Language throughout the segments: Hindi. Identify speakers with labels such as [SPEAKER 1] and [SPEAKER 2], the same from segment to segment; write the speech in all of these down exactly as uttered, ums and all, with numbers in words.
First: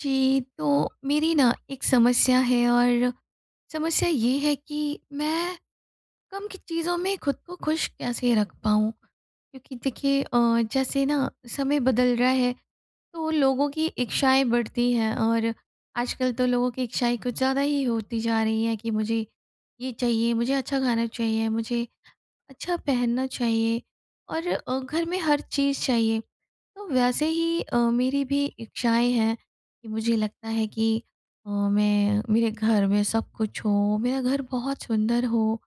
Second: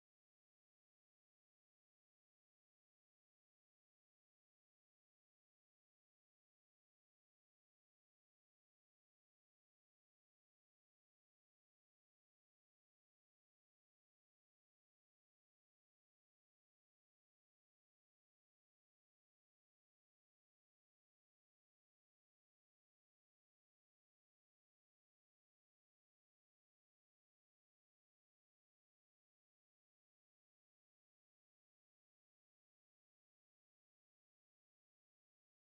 [SPEAKER 1] जी, तो मेरी ना एक समस्या है और समस्या ये है कि मैं कम की चीज़ों में खुद को खुश कैसे रख पाऊँ? क्योंकि देखिए अ, जैसे ना समय बदल रहा है तो लोगों की इच्छाएँ बढ़ती हैं और आजकल तो लोगों की इच्छाएँ कुछ ज़्यादा ही होती जा रही हैं कि मुझे ये चाहिए, मुझे अच्छा खाना चाहिए, मुझे अच्छा पहनना चाहिए और अ, घर में हर चीज़ चाहिए। तो वैसे ही अ, मेरी भी इच्छाएँ हैं, मुझे लगता है कि अ, मैं मेरे घर में सब कुछ हो, मेरा घर बहुत सुंदर हो,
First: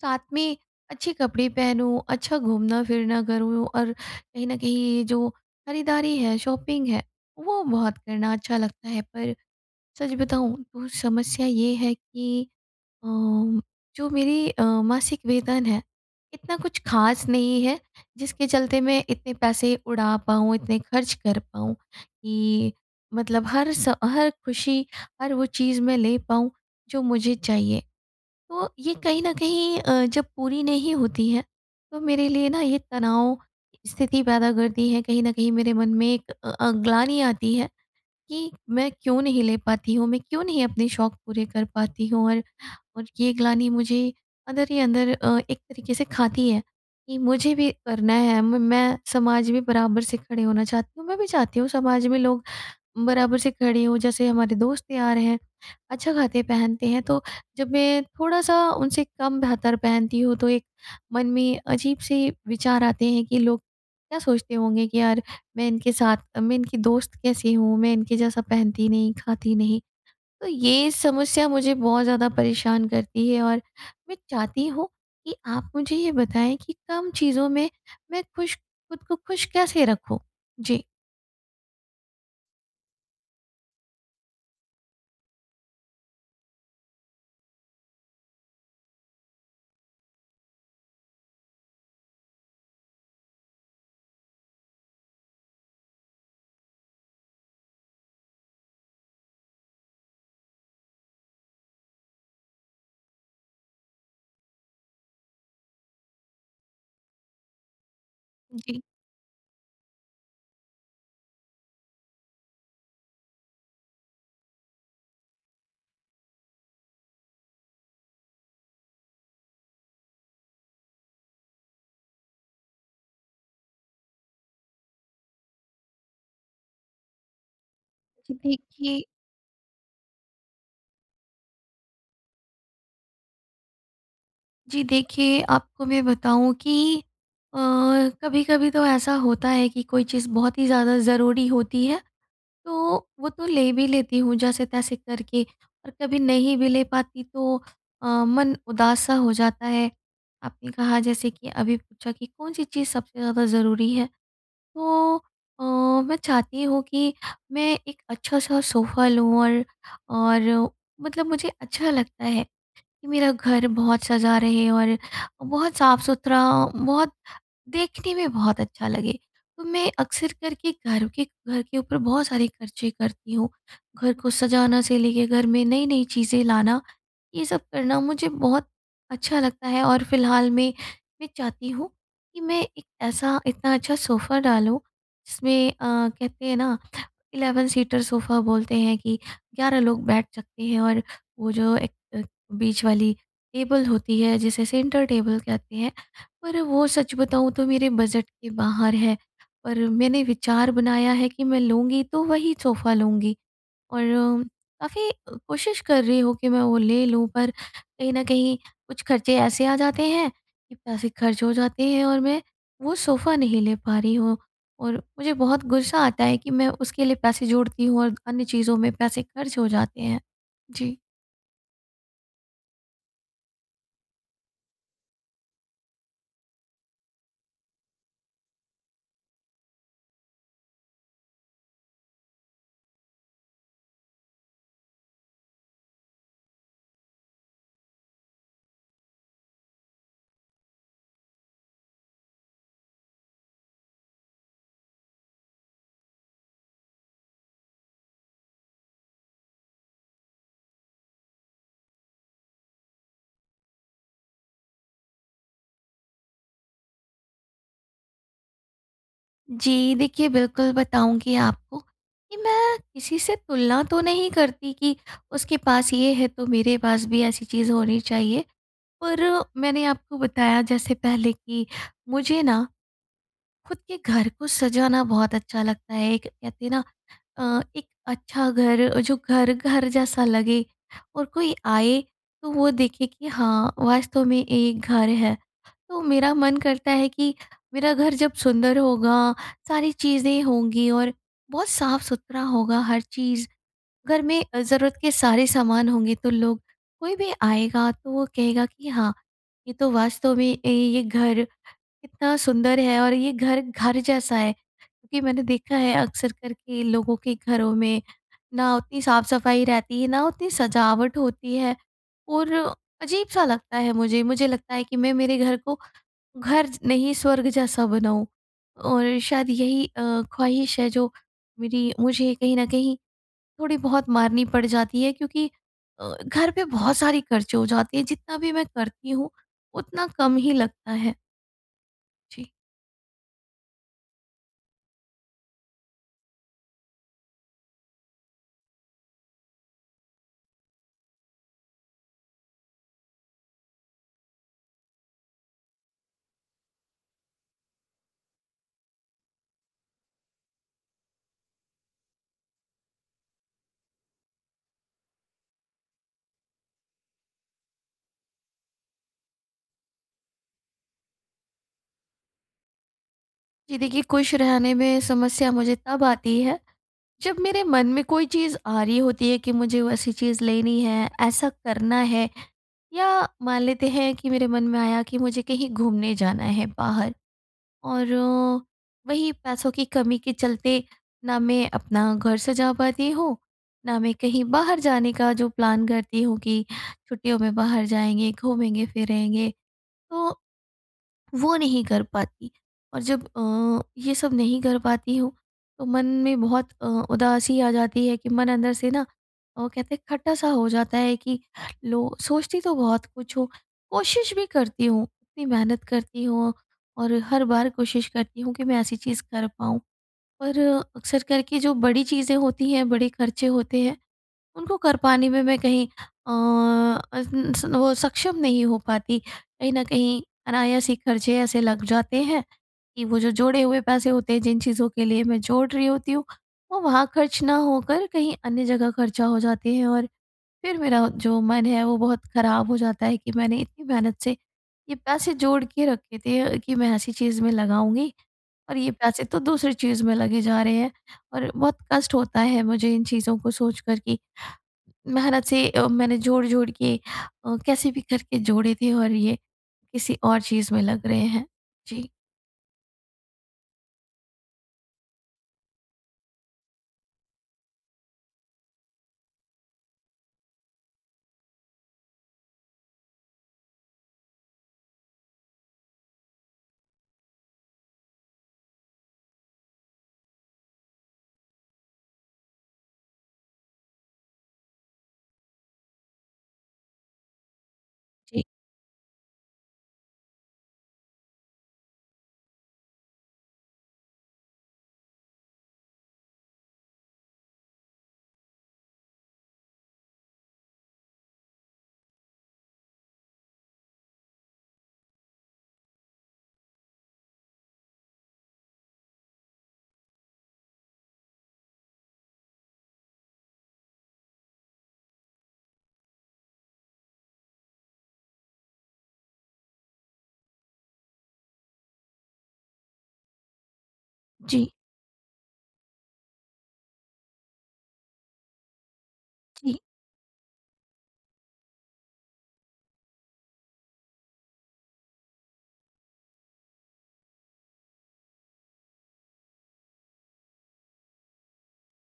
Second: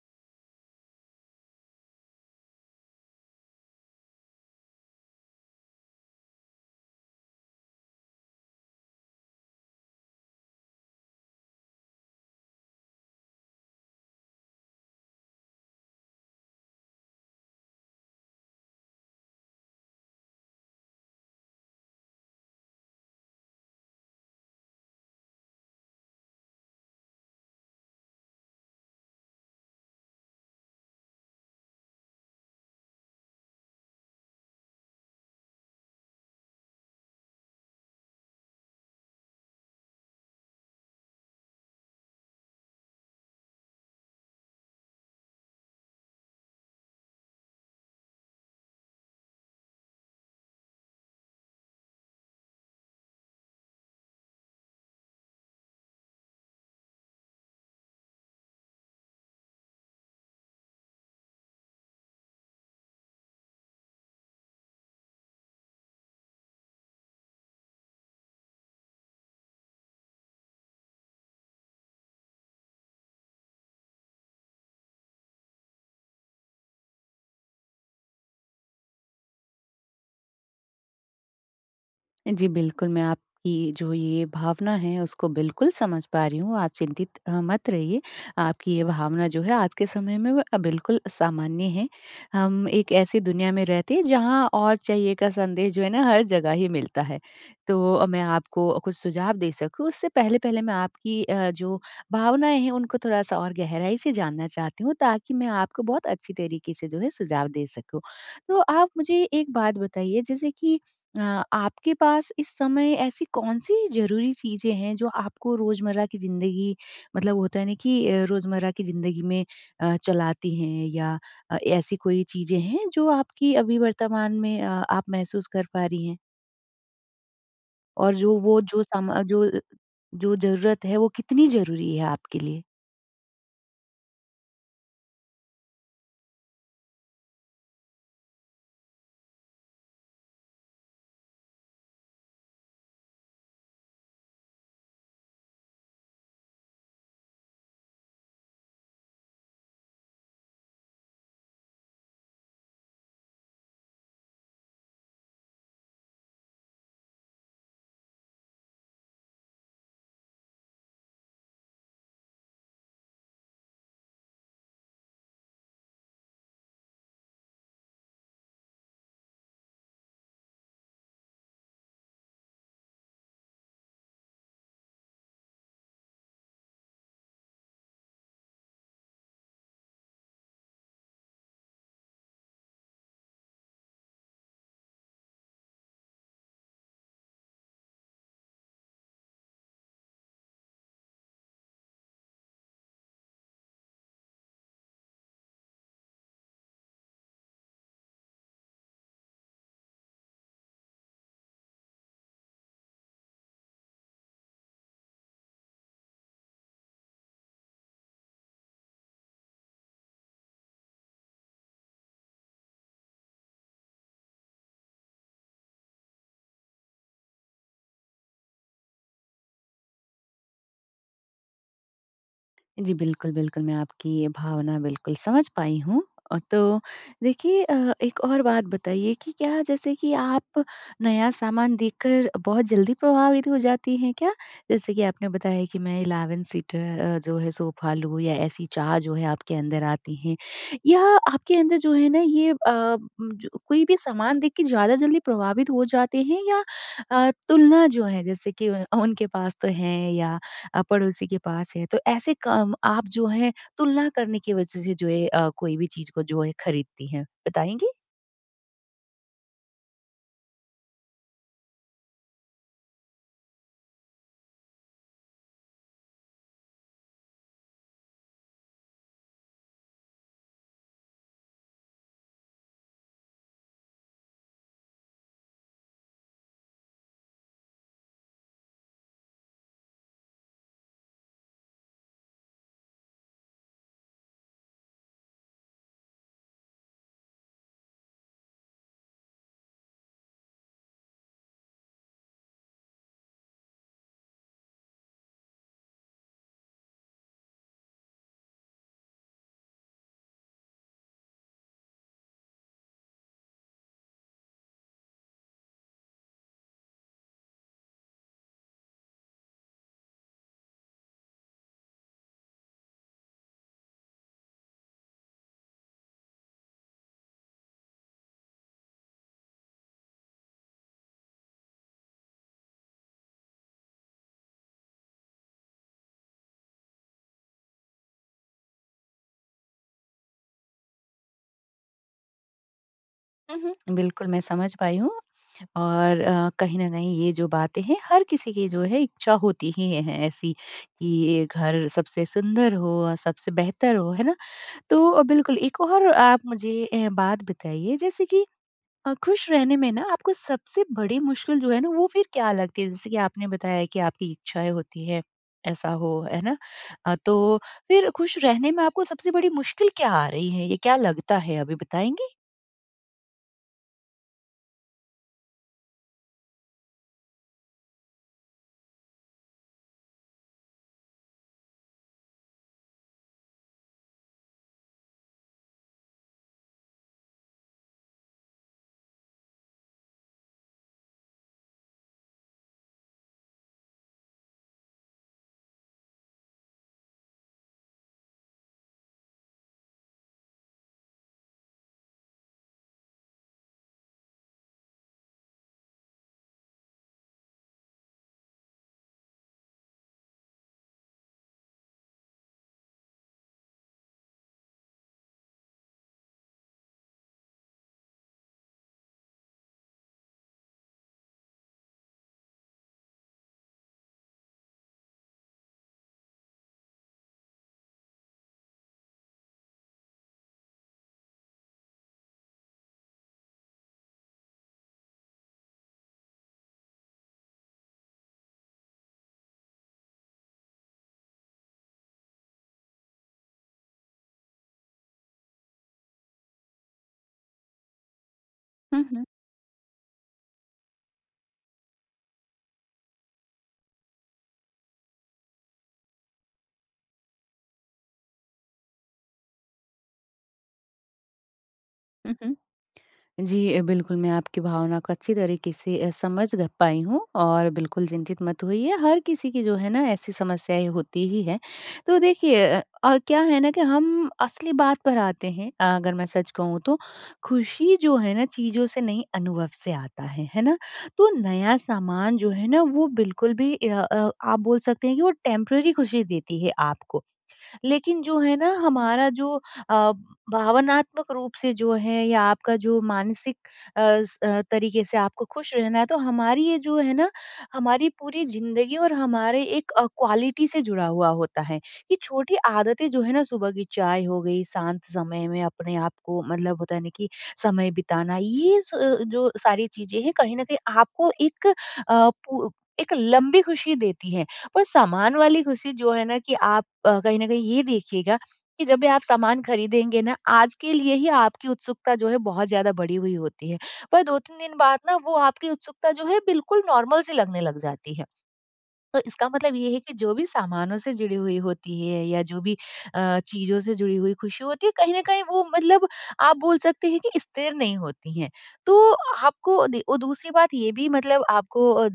[SPEAKER 1] साथ में अच्छे कपड़े पहनूँ, अच्छा घूमना-फिरना करूँ और कहीं न कहीं जो खरीदारी है, शॉपिंग है वो बहुत करना अच्छा लगता है। पर सच बताऊँ तो समस्या ये है कि अ, जो मेरी अ, मासिक वेतन है इतना कुछ ख़ास नहीं है, जिसके चलते मैं इतने पैसे उड़ा पाऊँ, इतने खर्च कर पाऊँ कि मतलब हर स हर खुशी, हर वो चीज़ मैं ले पाऊँ जो मुझे चाहिए। तो ये कहीं न कहीं अ, जब पूरी नहीं होती है तो मेरे लिए ना ये तनाव स्थिति पैदा करती है कहीं न कहीं मेरे मन में एक अ अ, ग्लानि आती है कि मैं क्यों नहीं ले पाती हूँ? मैं क्यों नहीं अपने शौक पूरे कर पाती हूँ? और, और ये ग्लानि मुझे अंदर ही अंदर अ, एक तरीके से खाती है कि मुझे भी करना है म मैं समाज भी बराबर से खड़े होना चाहती हूँ, मैं भी चाहती हूँ समाज में लोग बराबर से खड़े हो जैसे हमारे दोस्त यार हैं अच्छा खाते-पहनते हैं। तो जब मैं थोड़ा-सा उनसे कम बेहतर पहनती हूँ, तो एक मन में अजीब से विचार आते हैं कि लोग क्या सोचते होंगे कि यार मैं इनके साथ मैं इनकी दोस्त कैसे हूँ मैं इनके जैसा पहनती नहीं, खाती नहीं? तो ये समस्या मुझे बहुत ज़्यादा परेशान करती है और मैं चाहती हूँ कि आप मुझे ये बताएँ कि कम चीज़ों में मैं खुश खुद को खुश कैसे रखूँ? जी।
[SPEAKER 2] जी बिल्कुल, मैं आपकी जो ये भावना है उसको बिल्कुल समझ पा रही हूँ। आप चिंतित अ, मत रहिए आपकी ये भावना जो है आज के समय में अ, बिल्कुल सामान्य है। हम एक ऐसी दुनिया में रहते हैं जहाँ और चाहिए का संदेश जो है ना हर जगह ही मिलता है। तो अ, मैं आपको कुछ सुझाव दे सकूँ उससे पहले-पहले मैं आपकी अ, जो भावनाएँ हैं उनको थोड़ा-सा और गहराई से जानना चाहती हूँ ताकि मैं आपको बहुत अच्छी तरीके से जो है सुझाव दे सकूँ। तो
[SPEAKER 1] जी।
[SPEAKER 2] आप मुझे एक बात बताइए जैसे कि अ, आपके पास इस समय ऐसी कौन-सी ज़रूरी चीज़ें हैं जो आपको रोज़मर्रा की ज़िंदगी मतलब होता है ना कि रोज़मर्रा की ज़िंदगी में अ, चलाती हैं या अ, ऐसी कोई चीज़ें हैं जो आपकी अभी वर्तमान में अ आप महसूस कर पा रही हैं? और
[SPEAKER 1] जी,
[SPEAKER 2] जो वो जो
[SPEAKER 1] देखिए
[SPEAKER 2] समा जो अ, जो ज़रूरत है वो कितनी ज़रूरी है आपके लिए?
[SPEAKER 1] जी देखिए, आपको मैं बताऊँ कि अ, कभी-कभी तो ऐसा होता है कि कोई चीज़ बहुत ही ज़्यादा ज़रूरी होती है तो वो तो ले भी लेती हूँ जैसे-तैसे करके और कभी नहीं भी ले पाती तो अ, मन उदास-सा हो जाता है। आपने कहा जैसे कि अभी पूछा कि कौन-सी चीज़ सबसे ज़्यादा ज़रूरी है? तो अ, मैं चाहती हूँ कि मैं एक अच्छा-सा सोफ़ा लूँ और और मतलब मुझे अच्छा लगता है कि मेरा घर बहुत सजा रहे और बहुत साफ़-सुथरा, बहुत देखने में बहुत अच्छा लगे। तो मैं अक्सर करके घर के घर के ऊपर बहुत सारे ख़र्चे करती हूँ। घर को सजाने से लेकर घर में नई-नई चीज़ें लाना ये सब करना मुझे बहुत अच्छा लगता है और फिलहाल में मैं चाहती हूँ कि मैं एक ऐसा, इतना अच्छा सोफ़ा डालूँ जिसमें अ, कहते है ना इलेवन सीटर सोफा बोलते हैं कि ग्यारह लोग बैठ सकते हैं और वो जो एक एक बीच वाली टेबल होती है जिसे सेंटर टेबल कहते हैं। पर वो सच बताऊँ तो मेरे बजट के बाहर है। पर मैंने विचार बनाया है कि मैं लूँगी तो वही सोफा लूँगी और काफ़ी कोशिश कर रही हूँ कि मैं वो ले लूँ पर कहीं न कहीं कुछ ख़र्चे ऐसे आ जाते हैं कि पैसे ख़र्च हो जाते हैं और मैं वो सोफ़ा नहीं ले पा रही हूँ। और मुझे बहुत गुस्सा आता है कि मैं उसके लिए पैसे जोड़ती हूँ और अन्य चीज़ों में पैसे ख़र्च हो जाते हैं। जी।
[SPEAKER 2] जी बिल्कुल, बिल्कुल, मैं आपकी ये भावना बिल्कुल समझ पाई हूँ। अ, तो देखिए अ, एक और बात बताइए कि क्या जैसे कि आप नया सामान देखकर बहुत जल्दी प्रभावित हो जाती हैं क्या? जैसे कि आपने बताया कि मैं इलेवन सीटर अ, जो है सोफा लूँ या ऐसी चाह जो है आपके अंदर आती है या आपके अंदर जो है न ये अ, जो कोई भी सामान देख के ज़्यादा जल्दी प्रभावित हो जाते हैं या अ, तुलना जो है जैसे कि उ उनके पास तो हैं या अ, पड़ोसी के पास है तो ऐसे काम आप जो हैं तुलना करने की वजह से जो है अ, कोई भी चीज़ को जो है खरीदती हैं, बताएँगी?
[SPEAKER 1] जी देखिए, बिल्कुल बताऊँगी आपको कि मैं किसी से तुलना तो नहीं करती कि उसके पास ये है तो मेरे पास भी ऐसी चीज़ होनी चाहिए। पर मैंने आपको बताया जैसे पहले कि मुझे ना खुद के घर को सजाना बहुत अच्छा लगता है एक कहते हैं ना अ, एक अच्छा घर, जो घर, घर जैसा लगे और कोई आए तो वो देखे कि हाँ, वास्तव में एक घर है। तो मेरा मन करता है कि मेरा घर जब सुंदर होगा, सारी चीज़ें होंगी और बहुत साफ़-सुथरा होगा हर चीज़। घर में अ, ज़रूरत के सारे सामान होंगे तो लोग कोई भी आएगा तो वो कहेगा कि हाँ, ये तो वास्तव में ए, ये घर कितना सुंदर है और ये घर, घर जैसा है। क्योंकि मैंने देखा है अक्सर करके लोगों के घरों में, ना उतनी साफ़-सफाई रहती है, ना उतनी सजावट होती है और अजीब-सा लगता है मुझे। मुझे लगता है कि मैं मेरे घर को घर ज नहीं स्वर्ग जैसा बनाऊँ। और शायद यही अ, ख्वाहिश है जो मेरी मुझे कहीं न कहीं थोड़ी बहुत मारनी पड़ जाती है क्योंकि अ, घर पे बहुत सारी खर्चे हो जाते हैं जितना भी मैं करती हूँ उतना कम ही लगता है। जी।
[SPEAKER 2] उहुँ, बिल्कुल मैं समझ पाई हूँ और अ, कहीं न कहीं ये जो बातें हैं हर किसी की जो है इच्छा होती ही है ऐसी कि घर सबसे सुंदर हो, सबसे बेहतर हो। है ना? तो बिल्कुल एक और आप मुझे अ, बात बताइए जैसे कि अ, खुश रहने में ना आपको सबसे बड़ी मुश्किल जो है ना वो फिर क्या लगती है? जैसे कि आपने बताया कि आपकी इच्छाएँ होती हैं, ऐसा हो। है ना? अ, तो फिर खुश रहने में आपको सबसे बड़ी मुश्किल क्या आ रही है? ये क्या लगता है अभी बताएँगी?
[SPEAKER 1] जी देखिए, खुश रहने में समस्या मुझे तब आती है जब मेरे मन में कोई चीज़ आ रही होती है कि मुझे वैसी चीज़ लेनी है, ऐसा करना है या मान लेते हैं कि मेरे मन में आया कि मुझे कहीं घूमने जाना है बाहर और वही पैसों की कमी के चलते ना मैं अपना घर सजा पाती हूँ, ना मैं कहीं बाहर जाने का जो प्लान करती हूँ कि छुट्टियों में बाहर जाएँगे, घूमेंगे-फिरेंगे तो वो नहीं कर पाती। और जब अ, ये सब नहीं कर पाती हूँ तो मन में बहुत अ, उदासी आ जाती है कि मन अंदर से ना वो कहते हैं खट्टा-सा हो जाता है कि लो सोचती तो बहुत कुछ हूँ कोशिश भी करती हूँ, इतनी मेहनत करती हूँ और हर बार कोशिश करती हूँ कि मैं ऐसी चीज़ कर पाऊँ। पर अक्सर करके जो बड़ी चीज़ें होती हैं, बड़े खर्चे होते हैं उनको कर पाने में मैं कहीं अ, [unintelligible] वो सक्षम नहीं हो पाती। कहीं न कहीं अनायास ही खर्चे ऐसे लग जाते हैं कि वो जो जोड़े हुए पैसे होते हैं जिन चीज़ों के लिए मैं जोड़ रही होती हूँ वो वहाँ ख़र्च ना होकर कहीं अन्य जगह खर्चा हो जाते हैं। और फिर मेरा जो मन है वो बहुत ख़राब हो जाता है कि मैंने इतनी मेहनत से ये पैसे जोड़ के रखे थे अ, कि मैं ऐसी चीज़ में लगाऊँगी और ये
[SPEAKER 2] हुँ, हुँ।
[SPEAKER 1] पैसे तो दूसरी चीज़ में लगे जा रहे हैं। और बहुत कष्ट होता है मुझे इन चीज़ों को सोच कर कि मेहनत से अ, मैंने जोड़-जोड़ के अ, कैसे भी करके जोड़े थे और ये किसी और चीज़ में लग रहे हैं। जी।
[SPEAKER 2] उ उ जी, बिल्कुल, मैं आपकी भावना को अच्छी तरीक़े से अ, समझ ग पाई हूँ और बिल्कुल चिंतित मत होइए हर किसी की जो है ना ऐसी समस्याएँ होती ही हैं। तो देखिए अ, क्या है ना कि हम असली बात पर आते हैं अ अगर मैं सच कहूँ तो खुशी जो है ना चीज़ों से नहीं अनुभव से आता है। है ना? तो नया सामान जो है ना वो बिल्कुल भी इया अ आप बोल सकते हैं कि वो टेम्परेरी खुशी देती है आपको। लेकिन जो
[SPEAKER 1] जी।
[SPEAKER 2] है ना हमारा जो अ, भावनात्मक रूप से जो है या आपका जो मानसिक अस अ, तरीक़े से आपको खुश रहना है तो हमारी ये जो है ना हमारी पूरी ज़िंदगी और हमारे एक अ, क्वालिटी से जुड़ा हुआ होता है। ये छोटी आदतें जो हैं ना सुबह की चाय हो गई, शांत समय में अपने आप को मतलब होता है ना कि समय बिताना ये स अ अ, जो सारी चीज़ें हैं कहीं न कहीं आपको एक अ, पु एक लंबी खुशी देती है। पर सामान वाली खुशी जो है ना कि आप अ, कहीं न कहीं ये देखिएगा कि जब भी आप सामान ख़रीदेंगे ना आज के लिए ही आपकी उत्सुकता जो है बहुत ज़्यादा बढ़ी हुई होती है। पर दो तीन
[SPEAKER 1] जी।
[SPEAKER 2] दिन बाद ना वो आपकी उत्सुकता जो है बिल्कुल नॉर्मल सी लगने लग जाती है। तो इसका मतलब
[SPEAKER 1] जी।
[SPEAKER 2] ये है कि जो भी सामानों से जुड़ी हुई होती है या जो भी अ, चीज़ों से जुड़ी हुई खुशी होती है कहीं न कहीं वो मतलब आप बोल सकते हैं कि स्थिर नहीं होती है। तो आपको अदी दूसरी बात ये भी मतलब आपको अ, उ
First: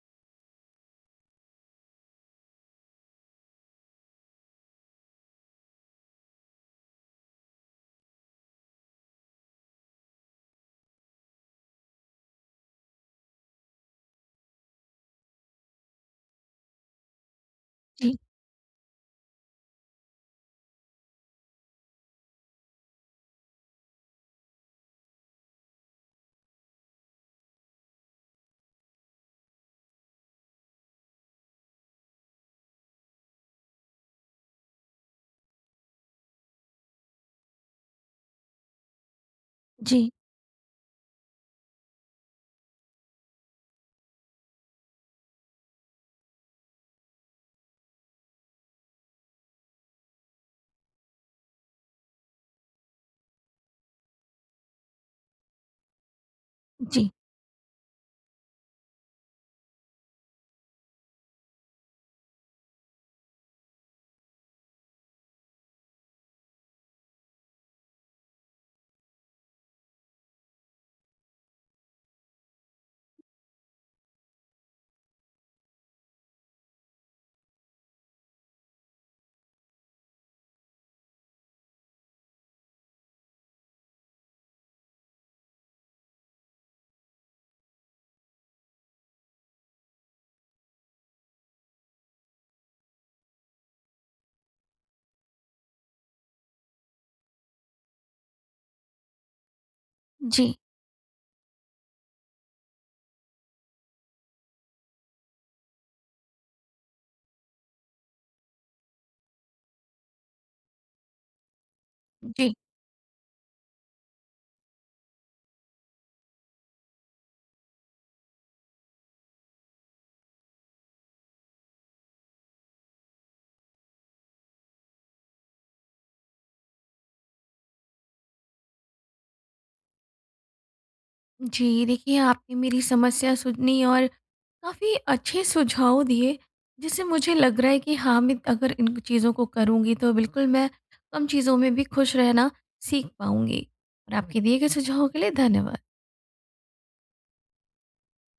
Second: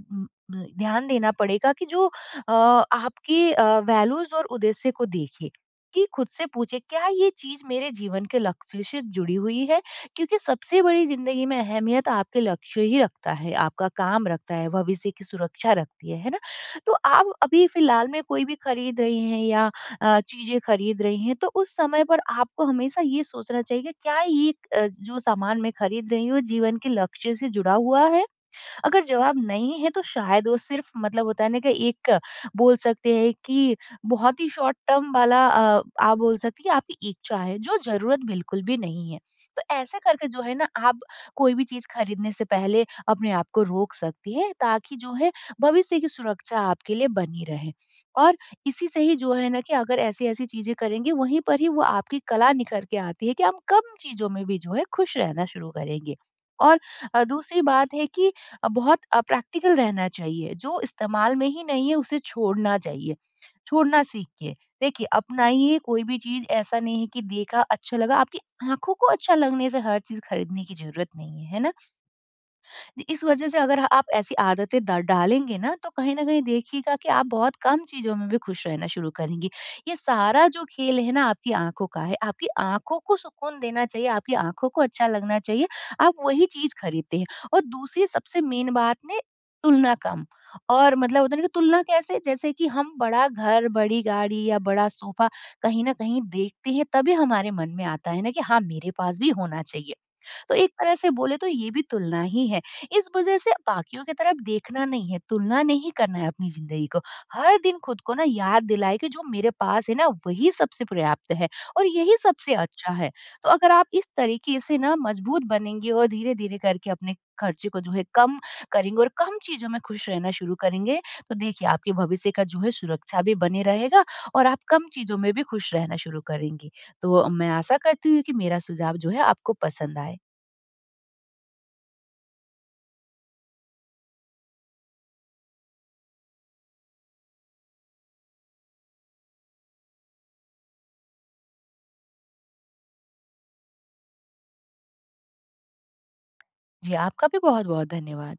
[SPEAKER 2] द ध्यान देना पड़ेगा कि जो अ आपकी अ, वैल्यूज़ और उद्देश्य को देखे कि खुद से पूछे, क्या ये चीज़ मेरे जीवन के लक्ष्य से जुड़ी हुई है? क्योंकि सबसे बड़ी ज़िंदगी में अहमियत आपके लक्ष्य ही रखता है, आपका काम रखता है, भविष्य की सुरक्षा रखती है। है ना? तो आप अभी फ़िलहाल
[SPEAKER 1] जी।
[SPEAKER 2] में कोई भी ख़रीद रही हैं या अ, चीज़ें ख़रीद रही हैं तो उस समय पर आपको हमेशा ये सोचना चाहिए क्या ये एक अ, जो सामान मैं ख़रीद रही हूँ जीवन के लक्ष्य से जुड़ा हुआ है? अगर जवाब नहीं है तो शायद वो सिर्फ़ मतलब होता है ना कि एक बोल सकते हैं कि बहुत ही शॉर्ट टर्म वाला अ आप बोल सकती हैं आपकी इच्छा है जो ज़रूरत बिल्कुल भी नहीं है। तो ऐसे
[SPEAKER 1] जी।
[SPEAKER 2] करके जो है ना आप कोई भी चीज़ ख़रीदने से पहले अपने आप को रोक सकती हैं ताकि जो है भविष्य की सुरक्षा के लिए बनी रहे। और इसी से ही जो है ना कि अगर ऐसी-ऐसी चीज़ें करेंगे वहीं पर ही वो आपकी कला निखर के आती है कि हम कम चीज़ों में भी जो है खुश रहना शुरू करेंगे। और
[SPEAKER 1] जी।
[SPEAKER 2] अ, दूसरी बात है कि अ, बहुत अ, प्रैक्टिकल रहना चाहिए। जो इस्तेमाल में ही नहीं है उसे छोड़ना चाहिए, छोड़ना सीखिए। देखिए, अपनाइए कोई भी चीज़ ऐसा नहीं है कि देखा अच्छा लगा आपकी आँखों को अच्छा लगने से हर चीज़ ख़रीदने की ज़रूरत नहीं है, है ना? इ इस वजह से अगर अ आप ऐसी आदतें द डालेंगे ना तो कहीं न कहीं देखिएगा कि आप बहुत कम चीज़ों में भी खुश रहना शुरू करेंगी। ये सारा जो खेल है ना आपकी आँखों का है, आपकी आँखों को सुकून देना चाहिए, आपकी आँखों को अच्छा लगना चाहिए आप वही चीज़ ख़रीदते हैं। और दूसरी सबसे मेन बात ने तुलना कम और मतलब होता है ना कि तुलना कैसे? जैसे कि हम बड़ा घर, बड़ी गाड़ी या बड़ा सोफ़ा कहीं न कहीं देखते हैं तभी हमारे मन में आता है ना कि हाँ मेरे पास भी होना चाहिए। तो
[SPEAKER 1] जी।
[SPEAKER 2] एक तरह से बोले तो ये भी तुलना ही है। इस वजह से बाकियों की तरफ देखना नहीं है, तुलना नहीं करना है अपनी ज़िंदगी को। हर दिन खुद को ना याद दिलाए कि जो मेरे पास है ना वही सबसे पर्याप्त है और यही सबसे
[SPEAKER 1] जी।
[SPEAKER 2] अच्छा है। तो अगर आप इस तरीक़े से ना मज़बूत बनेंगे और धीरे-धीरे करके अपने खर्चे को जो है कम करेंगे और कम चीज़ों में खुश रहना शुरू करेंगे तो देखिए आपके भविष्य का जो है सुरक्षा भी बनी रहेगा और आप कम चीज़ों में भी खुश रहना शुरू करेंगी। तो मैं आशा करती हूँ कि मेरा सुझाव जो है आपको पसंद आए।
[SPEAKER 1] जी देखिए, आपने मेरी समस्या सुनी और काफ़ी अच्छे सुझाव दिए जिससे मुझे लग रहा है कि हाँ मैं अगर इन चीज़ों को करुँगी तो बिल्कुल मैं कम चीज़ों में भी खुश रहना सीख पाऊँगी। और आपके दिए गए सुझावों के लिए धन्यवाद।
[SPEAKER 2] जी, आपका भी बहुत-बहुत धन्यवाद।